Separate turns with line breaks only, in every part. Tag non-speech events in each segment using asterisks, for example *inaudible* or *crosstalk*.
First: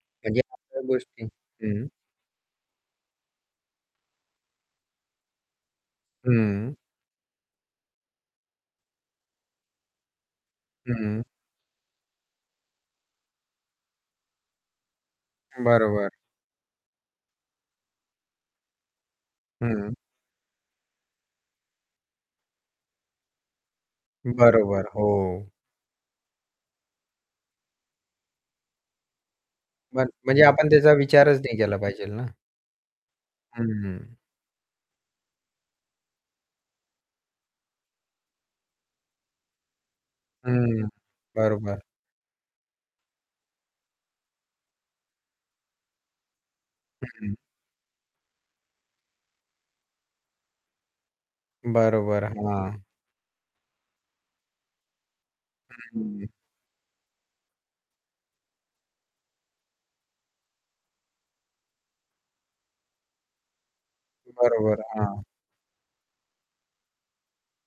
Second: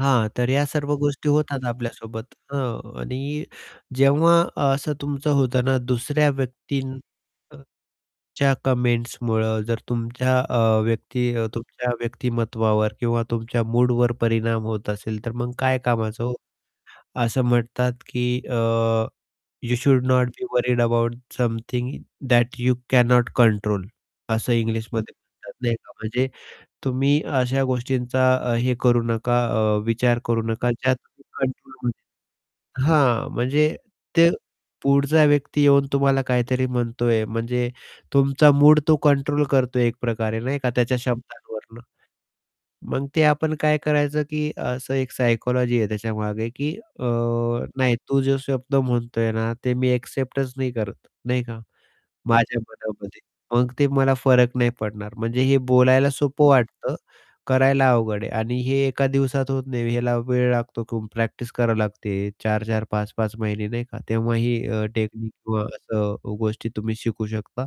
हां,
म्हणजे
तर या
अशा
सर्व
गोष्टी
गोष्टी होतात
हं.
आपल्यासोबत, हां आणि जेव्हा असं तुमचं होतं ना दुसऱ्या
हं.
व्यक्तीं अ, ...च्या कमेंट्समुळं जर तुमच्या अ,
हं.
व्यक्ती अ, तुमच्या व्यक्तिमत्त्वावर किंवा तुमच्या मूडवर परिणाम होत असेल, तर मग काय
बरोबर.
कामाचं हो! असं म्हणतात की अ, यू
हं.
Should not be worried about something that you cannot control असं
बरोबर,
इंग्लिशमध्ये
हो.
म्हणतात नाही का, म्हणजे तुम्ही अशा गोष्टींचा अ, हे करू नका अ,
मग
विचार करू
म्हणजे आपण
नका
त्याचा
ज्या *unintelligible*
विचारच नाही केला
कंट्रोल
पाहिजे ना.
*unintelligible* हां, म्हणजे
हं.
ते पुढचा व्यक्ती येऊन तुम्हाला काहीतरी म्हणतोय म्हणजे तुमचा मूड तो कंट्रोल करतोय एकप्रकारे नाही का
हं,
त्याच्या शब्दांवरून.
बरोबर.
मग ते आपण काय करायचं की असं एक सायकॉलॉजी आहे त्याच्यामागे की अ,
हं.
नाही तू जो शब्द म्हणतोय ना ते मी एक्सेप्टच नाही करत नाही का.
बरोबर,
माझ्या
हां.
मनामध्ये मग ते मला फरक नाही पडणार. म्हणजे हे
हं,
बोलायला
हं.
सोपं वाटतं, करायला अवघड आहे आणि हे एका दिवसात होत नाही. ह्याला वेळ लागतो किंवा प्रॅक्टिस करावी लागते 4-4, 5-5 महिने नाही का. तेव्हा ही
बरोबर,
अ,
हां.
टेक्निक किंवा असं अ, गोष्टी तुम्ही शिकू शकता.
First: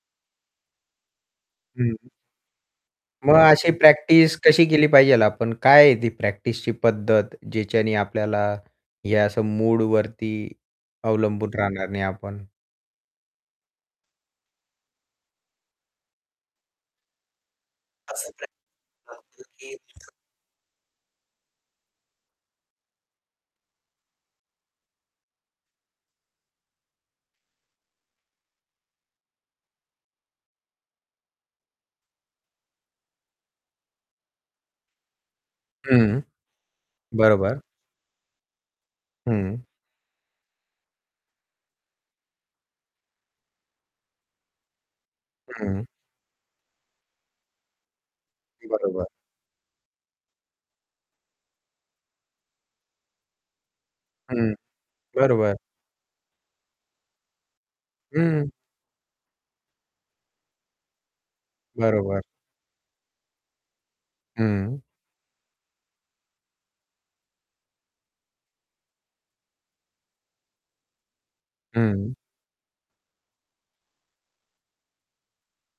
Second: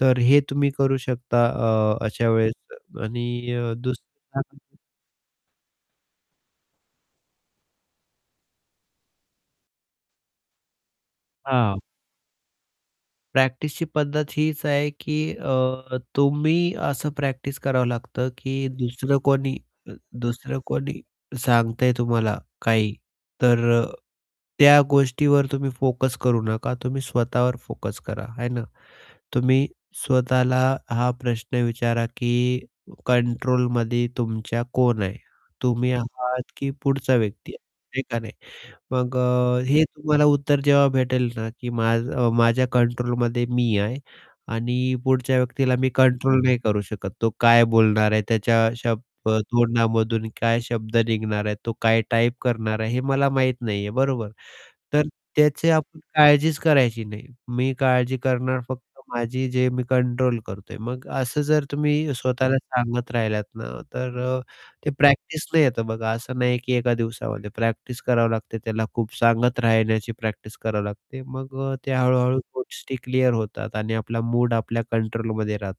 तर हे तुम्ही करू शकता अ,
हं.
अशा वेळेस
मग
आणि
अशी
दुसरी
प्रॅक्टिस कशी
*unintelligible*
केली पाहिजे आपण? काय आहे ती प्रॅक्टिसची पद्धत ज्याच्याने आपल्याला हे असं मूडवरती अवलंबून
हां.
राहणार नाही आपण?
प्रॅक्टिसची पद्धत हीच आहे की अ, तुम्ही असं प्रॅक्टिस करावं लागतं
असं
की दुसरं कोणी
काय
अ,
*unintelligible*
दुसरं कोणी सांगतंय तुम्हाला काही, तर अ, त्या गोष्टीवर तुम्ही फोकस करू नका. तुम्ही स्वतःवर फोकस करा है ना. तुम्ही स्वतःला हा प्रश्न विचारा की कंट्रोलमध्ये तुमच्या कोण आहे? तुम्ही
हं,
आहात की पुढचा व्यक्ती आहे?
बरोबर.
आहे का नाही? मग अ,
हं.
हे तुम्हाला उत्तर जेव्हा भेटेल ना की माझ अ, माझ्या कंट्रोलमध्ये मी आहे आणि पुढच्या व्यक्तीला
हं.
मी कंट्रोल नाही करू शकत. तो काय बोलणार आहे, त्याच्या
बरोबर.
शब्द तोंडामधून काय शब्द निघणार आहे, तो काय टाईप करणार आहे, हे मला माहीत नाहीये, बरोबर?
हं,
तर
बरोबर.
त्याची आपण काळजीच करायची नाही. मी काळजी
हं.
करणार फक्त माझी, जे मी कंट्रोल करतोय. मग असं जर तुम्ही
बरोबर.
स्वतःला सांगत राहिलात ना तर अ,
हं.
ते प्रॅक्टिसने येतं. बघा, असं नाही आहे की एका दिवसामध्ये. प्रॅक्टिस करावी लागते. त्याला खूप सांगत राहण्याची प्रॅक्टिस करावी लागते. मग अ, ते
हं.
हळू-हळू गोष्टी क्लिअर होतात आणि आपला मूड आपल्या कंट्रोलमध्ये राहतो.